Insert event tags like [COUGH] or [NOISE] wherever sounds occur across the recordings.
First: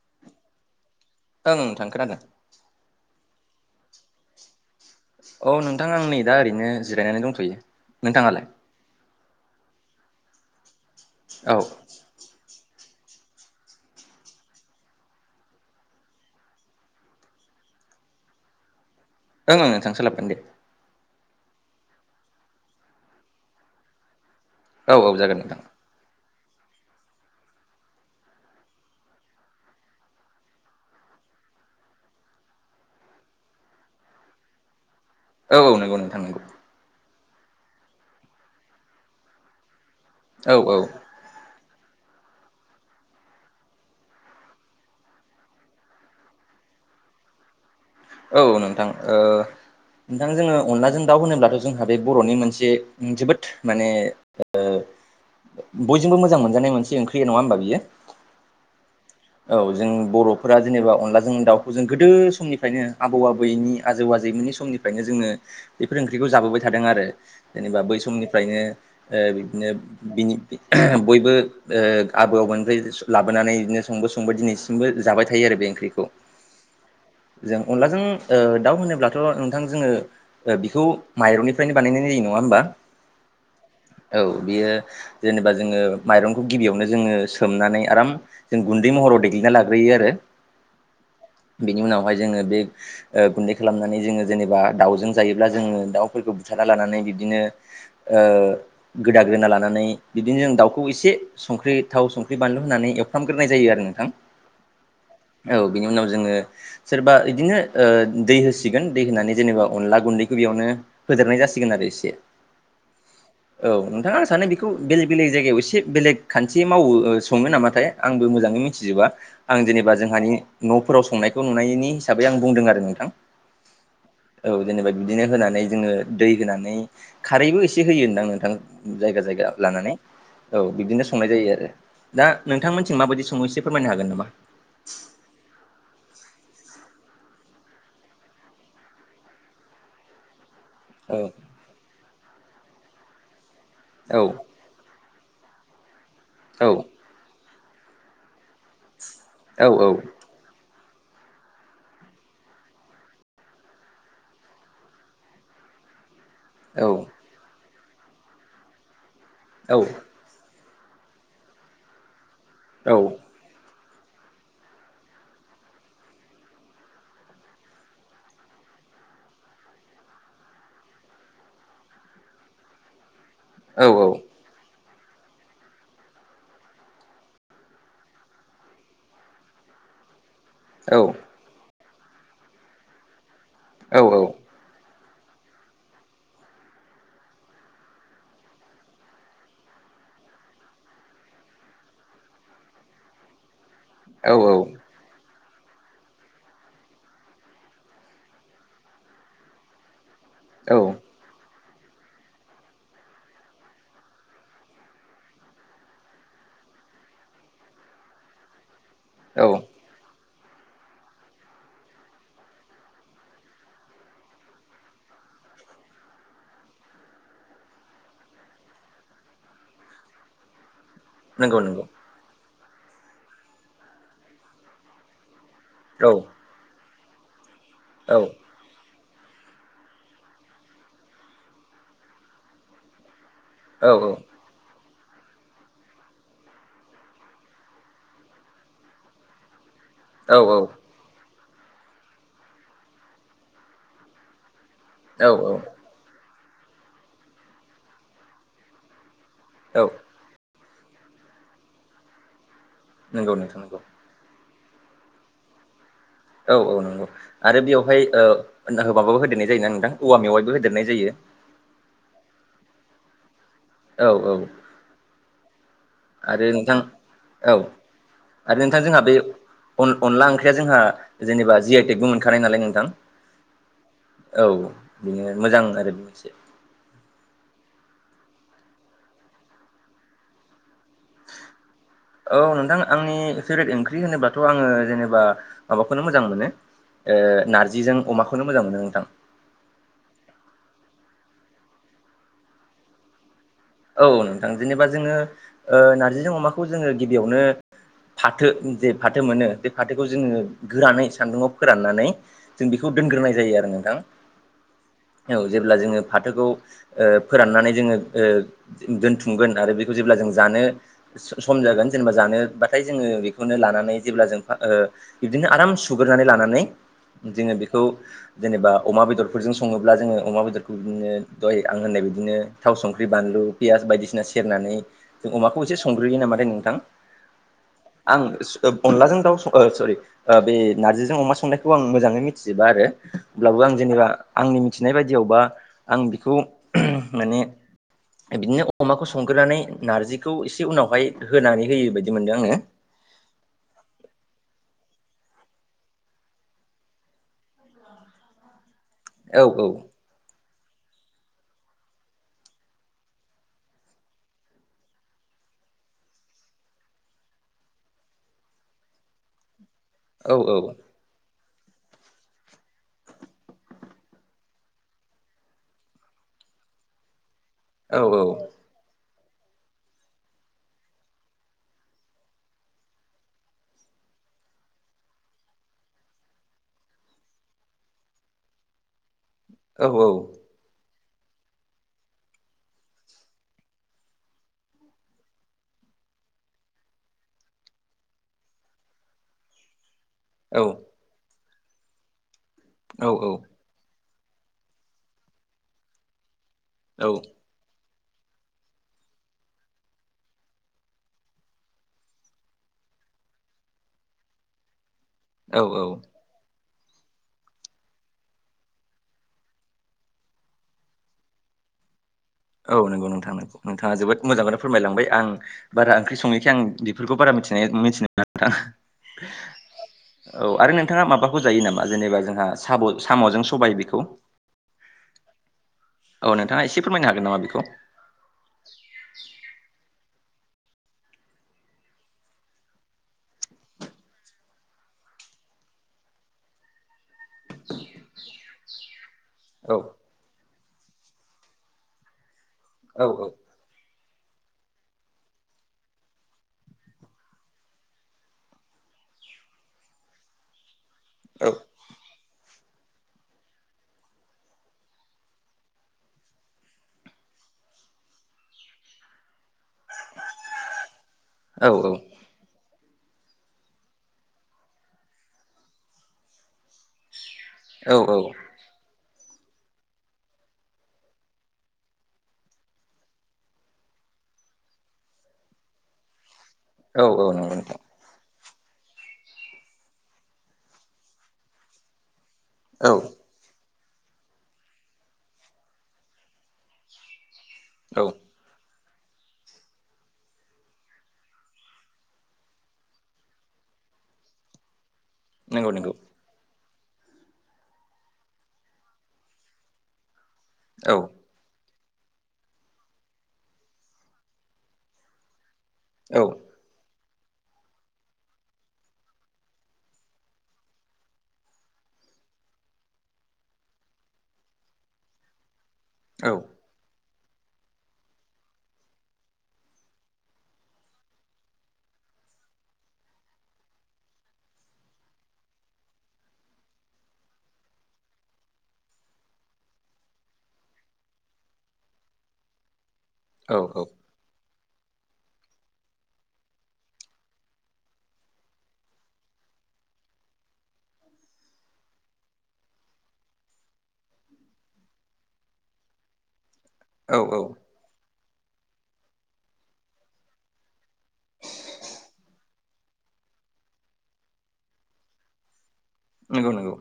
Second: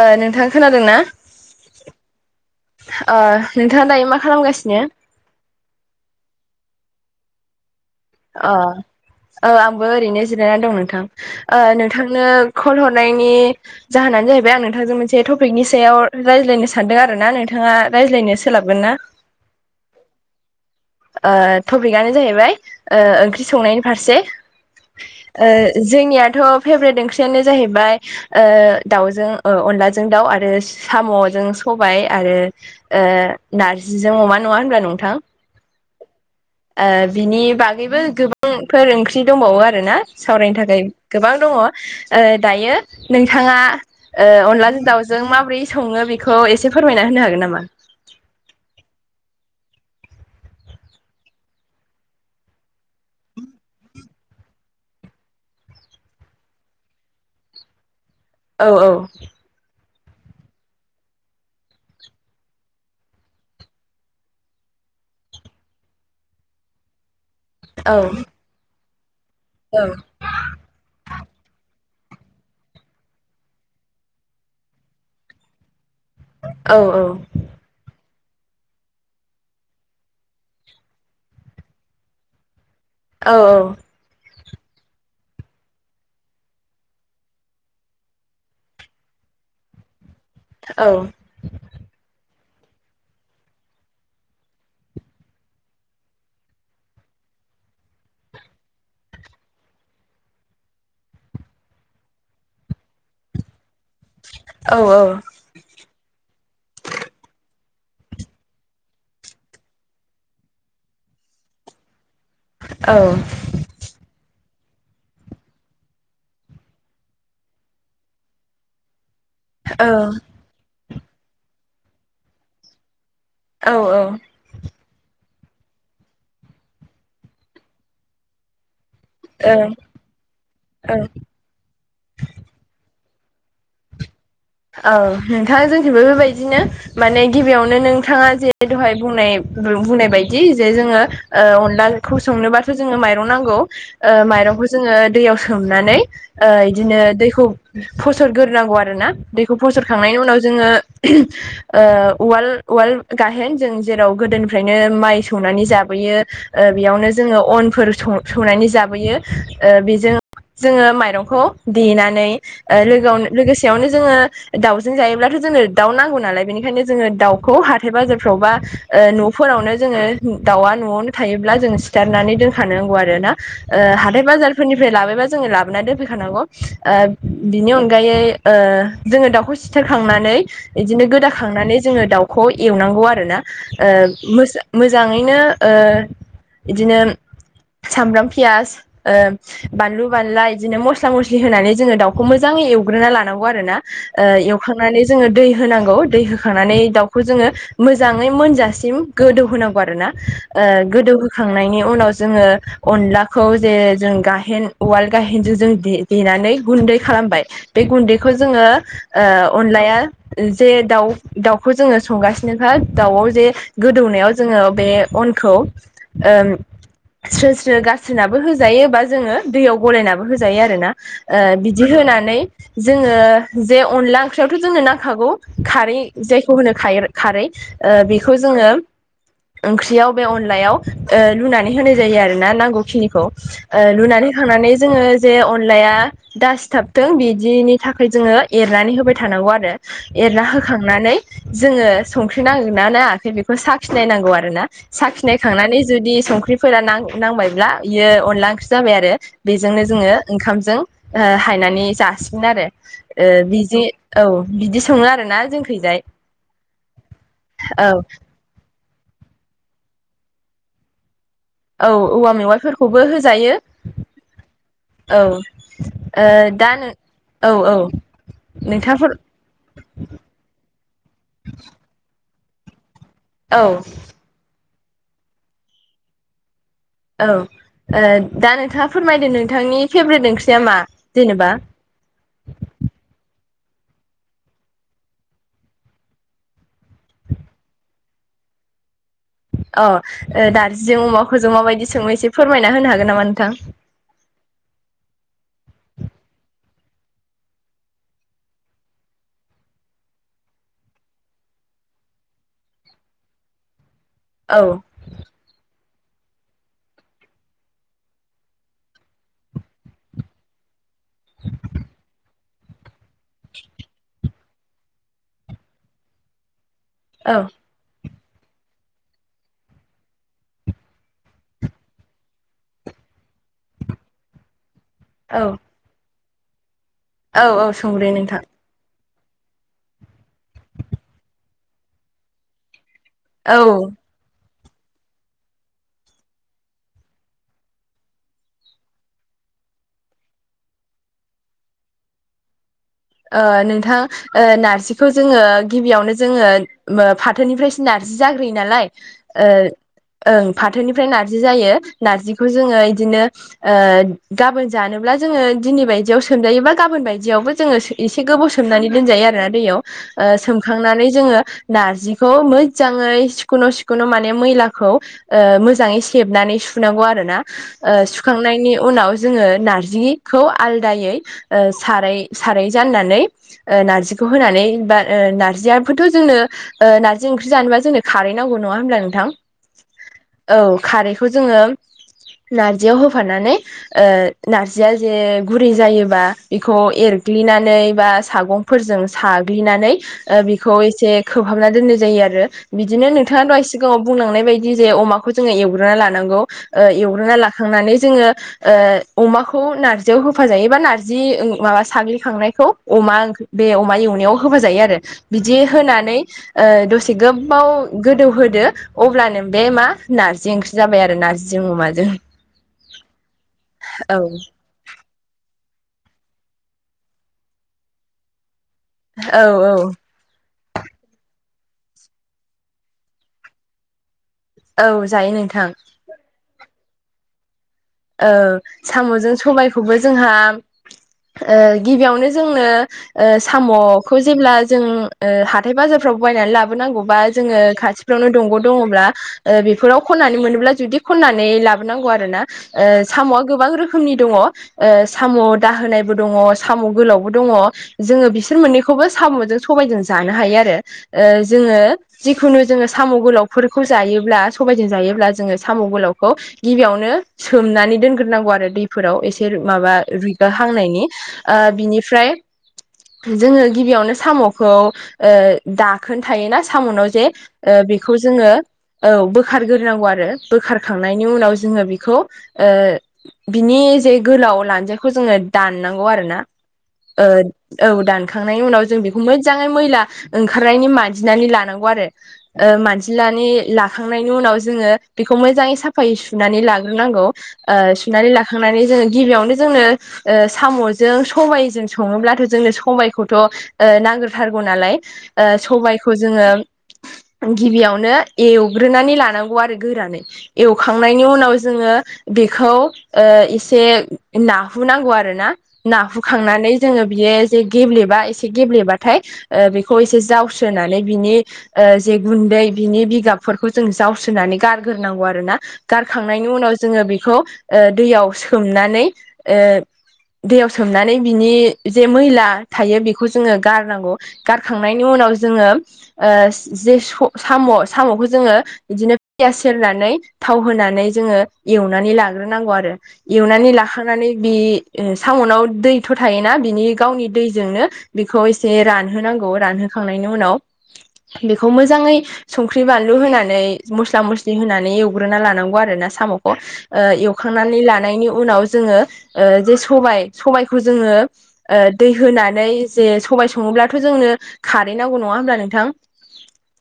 ओ नोंथां खोनादों ना ओं नोंथां खोनादों अ नोंथाङा दायो मा खालामगासिनो औ नोंथां आं नै दा ओरैनो जिरायनानै दंथ'यो नोंथाङालाय अ ओ आंबो ओरैनो जिरायनानै दं औ नोंथां नोंथांनो खल हरनायनि जाहोनानो जाहैबाय आं नोंथांजों मोनसे टपिकनि सायाव रायज्लायनो सानदों आरो ना नोंथाङा रायज्लायनो सोलाबगोन ना ओं नोंथां सोलाबगोन दे ओ टपिकआनो जाहैबाय ओ ओंख्रि संनायनि फारसे औ औ जागोन ओ नोंथां जोंनियाथ' फेभरेट ओंख्रियानो जाहैबाय ओ दाउजों अनलाजों दाउ आरो साम'जों सबाय आरो ओ नारजिजों अमा नङा होनबा नोंथां औ नंगौ नोंथां नंगौ ओ बिनि बागैबो गोबांफोर ओंख्रि दंबावो आरोना औ सावरायनो औ थाखै। गोबां दङ ओ दायो नोंथाङा ओ अनलाजों दाउजों माबोरै सङो बेखौ एसे फोरमायना होनो हागोन नामा? औ नोंथां ओ नोंथां जोङो अनलाजों दाउ होनोब्लाथ' जोंहा बे बर'नि मोनसे ओम जोबोद माने बयजोंबो मोजां मोनजानाय मोनसे ओंख्रि नङा होमबा बियो? औ औ औ जों बर'फोरा जेनेबा अनलाजों दाउखौ जों गोदो समनिफ्रायनो आबौ आबैनि आजौ आजैमोननि समनिफ्रायनो जोङो बेफोर ओंख्रिखौ जाबोबाय थादों आरो जेनेबा औ बै समनिफ्रायनो ओ बिदिनो बिनि। बयबो ओ आबौ आबौनिफ्राय लाबोनानै बिदिनो संबो संबाय दिनै बो जाबाय थायो आरो बे ओंख्रिखौ। औ औ। जों अनलाजों ओ दाउ होनोब्लाथ' नोंथां जोङो ओ बिखौ माइरंनिफ्रायनो बानायनाय जायो नङा होमबा? औ औ। औ बेयो जेनेबा जोङो माइरंखौ गिबियावनो जोङो सोमनानै आराम जों गुन्दै महराव देग्लिना लाग्रोयो आरो। औ बिनि उनावहाय जोङो बे ओ गुन्दै खालामनानै जोङो जेनेबा दाउजों जायोब्ला जोङो दाउफोरखौ बुथारना लानानै बिब्दिनो ओ गोदाग्रोना लानानै बिदि जों दाउखौ इसे संख्रि, थाव, संख्रि, बानलु होनानै एवफ्रामग्रोनाय जायो आरो नोंथां। औ औ औ बिनि उनाव जोङो सोरबा इद दिनो ओ दै होसिगोन दै होनानै जेनेबा अनला गुन्दैखौ इयावनो होदेरनाय जासिगोन आरो एसे। औ औ नोंथां आं सानो बेखौ बेलेग बेलेग जायगायाव एसे बेलेग खान्थि मावो ओ सङो नामाथाय। आंबो मोजाङै मिथिजोबा। आं जेनेबा जोंहानि न'फोराव संनायखौ नुनायनि हिसाबै आं बुंदों आरो नोंथां। औ औ। औ जेनेबा बिदिनो होनानै जोङो दै होनानै खारैबो एसे होयो ओनदां नोंथां। जायगा जायगा औ लानानै औ बिदिनो संनाय जायो आरो। दा नोंथांमोनथिं माबादि संङो एसे फोरमायनो हागोन नामा? औ नोंथां जोंथिंबो बेबायदिनो माने गिबियावनो नोंथाङा जे दहाय बुंनाय उम बुंनाय बाय जि जे जोंङो औ ओ अनला ओंख्रिखौ संनोबा जोंनो माइरं नांगौ, औ ओ माइरंखौ जो जोङो दैयाव सोमनानै ओ औ इदिनो दैखौ फसरगोरनांगौ आरो ना। दैखौ औ फसरखांनायनि उनाव जोङो ओ उवाल उवाल गाहेन जों जेराव गोदोनिफ्रायनो माइ सौनानै जाबोयो ओ औ बेयावनो जोङो अनफोर सं-सौनानै जाबोयो, ओ औ बेजों- जोङो माइरंखौ देनानै ओ औ लोगोआवनो लोगोसेयावनो। जोङो दाउजों जायोब्लाथ' जोंनो दाउ नांगौ नालाय बेनिखायनो जोङो दाउखौ हाथाय बाजारफ्रावबा ओ न'फोरावनो जोङो दाउआ न'आवनो थायोब्ला जों सिथारनानै दोनखानांगौ आरो ना। ओ हाथाय बाजार। फोरनिफ्राय लाबायबा जोङो लाबोना दोनफैखानांगौ ओ बिनि अनगायै ओ जोङो दाउखौ सिथारखांनानै औ इदिनो गोदाखांनानै जोङो दाउखौ एवनांगौ आरो ना। ओ मोजा मोजांङैनो ओ इदिनो सामब्राम, पियाज ओ बानलु-बानला इदिनो मस्ला-मस्लि होनानै जोङो दाउखौ मोजाङै एवग्रोना लानांगौ आरो ना। ओ औ एवखांनानै जोङो दै होनांगौ, दै होखांनानै दाउखौ जोङो मोजाङै मोनजासिम गोदौ होनांगौ आरोना, ओ औ गोदौहोखांनायनि उनाव जोङो। अनलाखौ जे जों गाहेन उवाल गाहेनजों जों दे देनानै गुन्दै खालामबाय। बे गुन्दैखौ जोङो औ ओ अनलाया जे दाउ दाउखौ जोङो संगासिनोखा दाउआव जे गोदौनायाव जोङो बे अनखौ ओम, स्रो-स्रो गारस्रिनाबो होजायो बा जोङो दैयाव गलायनाबो होजायो आरो ना। ओ नंगौ नंगौ बिदि होनानै जोङो जे अनला ओंख्रियावथ' जोंनो नांखागौ खारै औ जायखौ होनो खाइर-खारै औ बेखौ जोंङो ओंख्रियाव बे अनलायाव लुनानै होनाय जायो, आरो ना नांगौ खिनिखौ। ओ औ लुनानै होखांनानै जोंङो जे अनलाया दासिथाबथों बिदिनि थाखाय जोंङो एरनानै होबाय थानांगौ आरो एरना होखांनानै जोंङो संख्रि नांगोन नायाखै बेखौ साखिनाय नांगौ आरोना औ साखिनायखांनानै जुदि संख्रिफोरा नां-नांबायब्ला बियो अनला ओंख्रि जाबाय, आरो। बेजोंनो औ जोंङो ओंखामजों हायनानै जासिगोन आरो ओ नंगौ नोंथां नंगौ बिजि औ बिदि संङो आरोना जोंखैजाय। औ औ नंगौ आरो औ बेवहाय ओ माबाबो होदेरनाय जायोना नोंथां, औवा मेवाइबो होदेरनाय जायो। औ औवा मेवाइफोरखौबो होजायो। औ औ। औ ओ आरो दा नोंथां नों औ आरो नोंथां जोंहा नोंथांफोर बे अन-अनला ओंख्रिया जोंहा जेनेबा जि आइ टेकबो मोनखानाय नालाय नोंथां। औ। औ बिनो मोजां आरो बे मोनसे। औ दा नोंथांङा फोरमायदों नोंथांनि फेभ्रेट ओंख्रिया मा? जेनेबा औ नोंथां आंनि फेभरेट ओंख्रि होनोबाथ' आंङो जेनेबा माबाखौनो मोजां मोनो। ओ नारजिजों अमाखौनो मोजां मोनो नोंथां। अ नार्जिजों अमाखौजों माबायदि संङो एसे फोरमायना होनो हागोन नामा नोंथां? औ नोंथां जेनेबा जोंङो ओ नार्जिजों अमाखौ जोंङो गिबियावनो फाथो जे फाथो मोनो बे फाथोखौ जोंङो गोरानै सान्दुंङाव फोराननानै जों बेखौ दोनग्रोनाय जायो आरो नोंथां। औ। औ जेब्ला जोंङो फाथोखौ ओ फोराननानै जोंङो ओ दोनथुमगोन आरो बेखौ जेब्ला जों जानो सम जागोन जेनेबा जानोबाथाय जोंङो बेखौनो लानानै जेब्ला जों ओ बिबदिनो आराम सुग्रोनानै लानानै औ जोंङो बेखौ जेनेबा अमा बेदरफोरजों संङोब्ला जोंङो अमा बेदरखौ बिदिनो दय आं होननाय बिदिनो थाव, संख्रि, बानलु पियास बायदिसिना सेरनानै जों औ अमाखौ एसे संग्रोयो नामाथाय नोंथां? औ औ संग्रोयो नोंथां। ओ अनलाजों दाउ स सरि बे नारजिजों अमा संनायखौ आं मोजांङै मिथिजोबा आरो। औ अब्लाबो आं ओ जेनेबा आंनि मिथिनाय बायदियावबा आं बिखौ माने बिदिनो अमाखौ संग्रोनानै नारजिखौ एसे उनावहाय होनानै होयो बायदि मोनदों आंङो। ओ नोंथां ओ नारजिखौ जोंङो गिबियावनो जोंङो ओ फाथोनिफ्रायसो नारजि जाग्रोयो नालाय ओ औ ओं फाथोनिफ्राय नार्जि जायो नार्जिखौ जोंङो बिदिनो ओ गाबोन जानोब्ला जोंङो दिनै बायदियाव सोमजायोबा गाबोन बायदियावबो जोंङो सो एसे गोबाव सोमनानै दोनजायो आरोना दैयाव ओ औ सोमखांनानै जोंङो नारजिखौ मोजांङै सिखन' सिखन' माने मैलाखौ मोजांङै सेबनानै सुनांगौ आरोना। ओ औ सुखांनायनि उनाव जोंङो नारजिखौ आलदायै ओ सारै सारै जाननानै ओ नार्जिखौ होनानै बा नार्जिआबोथ' जोंनो ओ नारजि ओंख्रि जानोबा जोंनो खारै नांगौ नंङा होनोमब्ला नोंथां? औ औ। औ खारैखौ जोंङो नारजियाव होफानानै ओ नारजिया एसे गुरै जायोबा बेखौ एरग्लिनानै नै बा सागंफोरजों साग्लिनानै ओ औ बेखौ एसे खोबहाबना दोननाय जायो आरो औ बिदिनो नोंथांङा दहायस सिगांङाव बुंलांनाय बायदि जे अमाखौ जोंङो एवग्रोना लानांगौ ओ एवग्रोना औ ला खांनानै जोंङो ओ अमाखौ नार्जियाव होफा जायोबा नार्जि माबा साग्लिखांनाय खौ अमा ओंख्रि बे अमा एवनायाव होफा जायो आरो बिदि औ होनानै दसे गोब्बाव गोदौहोदो। अब्लानो बे मा नारजि ओंख्रि जाबाय आरो नार्जिजों अमाजों। औ नंगौ नोंथा नंगौ नोंथाङा औ जोबोद मोजांखौनो फोरमायलांबाय आं बारा ओंख्रि सङैखाय आं बेफोरखौ बारा मिथिनाय मिथिनो नङा नोंथां। औ औ [INAUDIBLE] औ आरो नोंथाङा माबाखौ जायो नामा जेनेबा जोंहा साम' साम'जों सबाय बेखौ? औ जायो नोंथां। औ नोंथाङा एसे फोरमायनो हागोन नामा बेखौ? ओ साम'जों सबायखौबो जोंहा ओ गिबियावनो जोंनो ओ साम'खौ जेब्ला जों ओ हाथाय बाजारफ्राव बायनानै लाबोनांगौ बा जोङो खाथि फ्रावनो दंग' दङब्ला ओ औ बेफोराव खननानै मोनोब्ला जुदि खननानै लाबोनांगौ आरो ना ओ औ साम'आ गोबां रोखोमनि दङ ओ साम' दाहोनायबो दङ साम' गोलावबो दङ। जोङो बिसोर मोननैखौबो साम'जों सबायजों जानो हायो आरो ओ औ जोङो जि खुनु जोङो साम' गोलावफोरखौ जायोब्ला सबायजों जायोब्ला जोङो साम' गोलावखौ गिबियावनो सोमनानै दोनग्रोनांगौ आरो दैफोराव एसे माबा रुइगा हांनायनि औ बिनिफ्राय जोङो गिबियावनो साम'खौ ओ दाखोन थायोना साम'नाव जे ओ औ बेखौ जोङो औ बोखारग्रोनांगौ आरो बोखारखांनायनि उनाव जोङो बेखौ बिनि जे गोलाव लान्जायखौ जोङो दाननांगौ आरो ना। औ ओ औ नंगौ नोंथां औ दान खांनायनि उनाव जों बेखौ मोज्जाङै मैला ओंखारनायनि मानजिनानै लानांगौ आरो। ओ औ मानजिलानै लाखांनायनि उनाव जोङो बेखौ मोजाङै साफायै सुनानै लाग नांगौ ओ औ सुनानै लाखांनानै जोङो गिबियावनो जोंनो ओ साम'जों सबायजों सङोब्लाथ' जोंनो सबायखौथ' ओ नांग्रोथारगौ नालाय ओ नंगौ नंगौ सबायखौ जोङो गिबियावनो एवग्रोनानै लानांगौ आरो गोरानै। औ एवखांनायनि उनाव जोङो बेखौ ओ एसे नाहुनांगौ आरोना। औ नाहुखांनानै जोङो बियो जे गेब्लेबा एसे गेब्लेबाथाय ओ बेखौ एसे जावस्रोनानै बिनि ओ जे गुन्दै बिनि बिगाबफोरखौ जों जावस्रोनानै गारग्रोनांगौ आरो ना गारखा औ खांनायनि उनाव जोङो बेखौ दैयाव सोमनानै दैयाव सोमनानै बिनि जे मैला थायो बेखौ जोङो गारनांगौ गारखांनायनि उनाव जोङो जे साम' साम'खौ जोङो बिदिनो पियास सेरनानै थाव होनानै जोङो एवनानै लाग्रोनांगौ आरो औ एवनानै लाखांनानै बे साम'नाव दैथ' थायोना बिनि गावनि दैजोंनो बेखौ एसे रानहोनांगौ रानहोखांनायनि उनाव बेखौ मोजाङै संख्रि बानलु होनानै मस्ला मस्लि होनानै एवग्रोना लानांगौ आरो ना साम'खौ ओ औ औ एवखांनानै लानायनि उनाव जोङो ओ जे सबाय सबायखौ जोङो ओ दै होनानै जे सबाय सङोब्लाथ' जोंनो खारै नांगौ नङा होमब्ला नोंथां? नंगौ नंगौ।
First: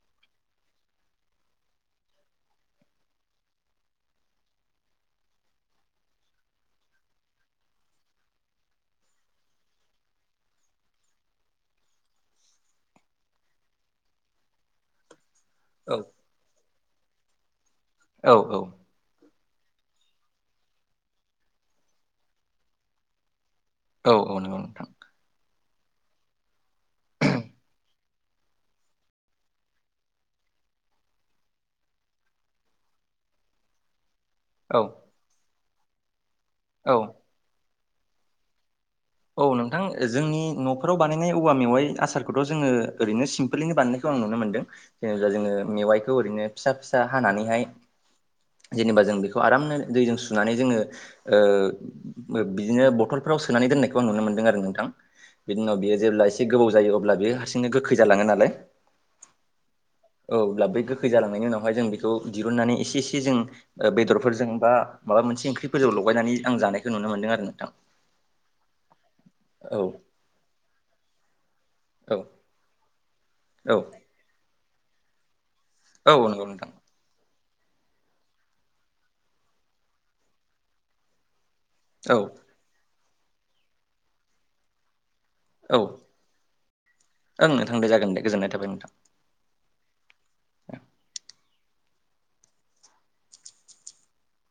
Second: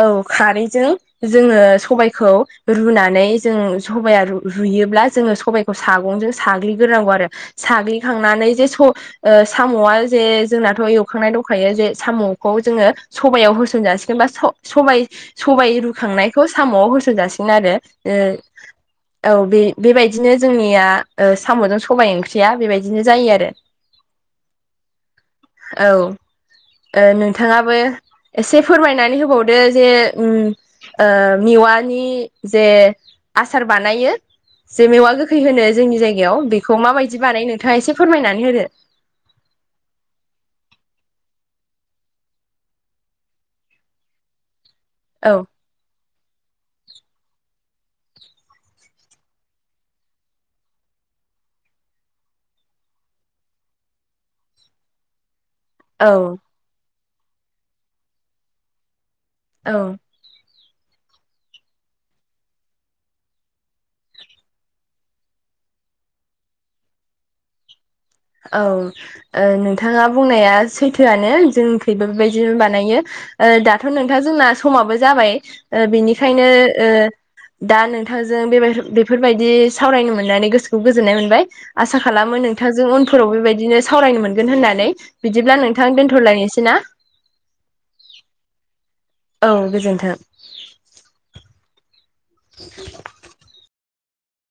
औ खारैजों जोङो सबायखौ रुनानै जों सबाया रु रुयोब्ला जोङो सबाइखौ सागंजों साग्लिग्रोनांगौ आरो। साग्लिखांनानै जे स ओ साम'आ जे जोंनाथ' एवखांनाय दंखायो जे साम'खौ जोङो सबायाव होसन जासिगोन बा सबाय सबायाइ औ रुखांनायखौ साम'आव होसनजासिनो आरो औ औ बे बेबायदिनो जोंनिया साम'जों सबाय ओंख्रिया बेबायदिनो जायो आरो औ औ नंगौ नोंथां औ नोंथाङाबो एसे फोरमायनानै होबावदो जे मिवानि जे आसार बानायो औ जे मेवा गोखै होनो जोंनि जायगायाव बेखौ औ माबायदि बानायनो नोंथाङा एसे फोरमायनानै होदो औ नोंथां जोंनि न'फोराव बानायनाय औवा मेवाइ आसारखौथ' जोङो ओरैनो सिमपोलावनो बानायनो खौ आं नुनो मोनदों जेनेबा औ जोङो मेवाइखौ ओरैनो फिसा फिसा हानानैहाय जेनेबा जों बेखौ आरामनो दैजों सुनानै जोङो बिदिनो बथलफ्राव सोनानै दोननायखौ आं नुनो मोनदों आरो नोंथां बिनि उनाव बियो औ जेब्ला एसे गोबौ जायो अब्ला बेयो हारसिंनो गोखै जालाङो नालाय औ औ अब्ला बेै गोखै जालांनायनि उनावहाय जों बेखौ दिहुननानै एसे एसे जों बेदरफोरजों बा माबा मोनसे ओंख्रिफोरजों लगायनानै आं जानायखौ नुनो मोन्दों आरो नोंथां औ औ नोंथाङा बुंनाया सैथो' थोआनो जोंनिथिंबो औ बेबायदिनो बानायो औ दाथ' नोंथां जोंना समाबो जाबाय औ नंगौ बिनिखायनो नोंथां दा नोंथांजों बेबाय बेफोरबायदि सावरायनो मोननानै गोसोखौ गोजोननाय मोनबाय आसा औ खालामो नोंथांजों उनफोराव बेबायदिनो सावरायनो मोनगोन होननानै बिदिब्ला औ नोंथां दोन्थ'लायनोसै ना नोंथां दे गोजोननाय थाबाय नोंथां औ गोजोन्थों [INAUDIBLE]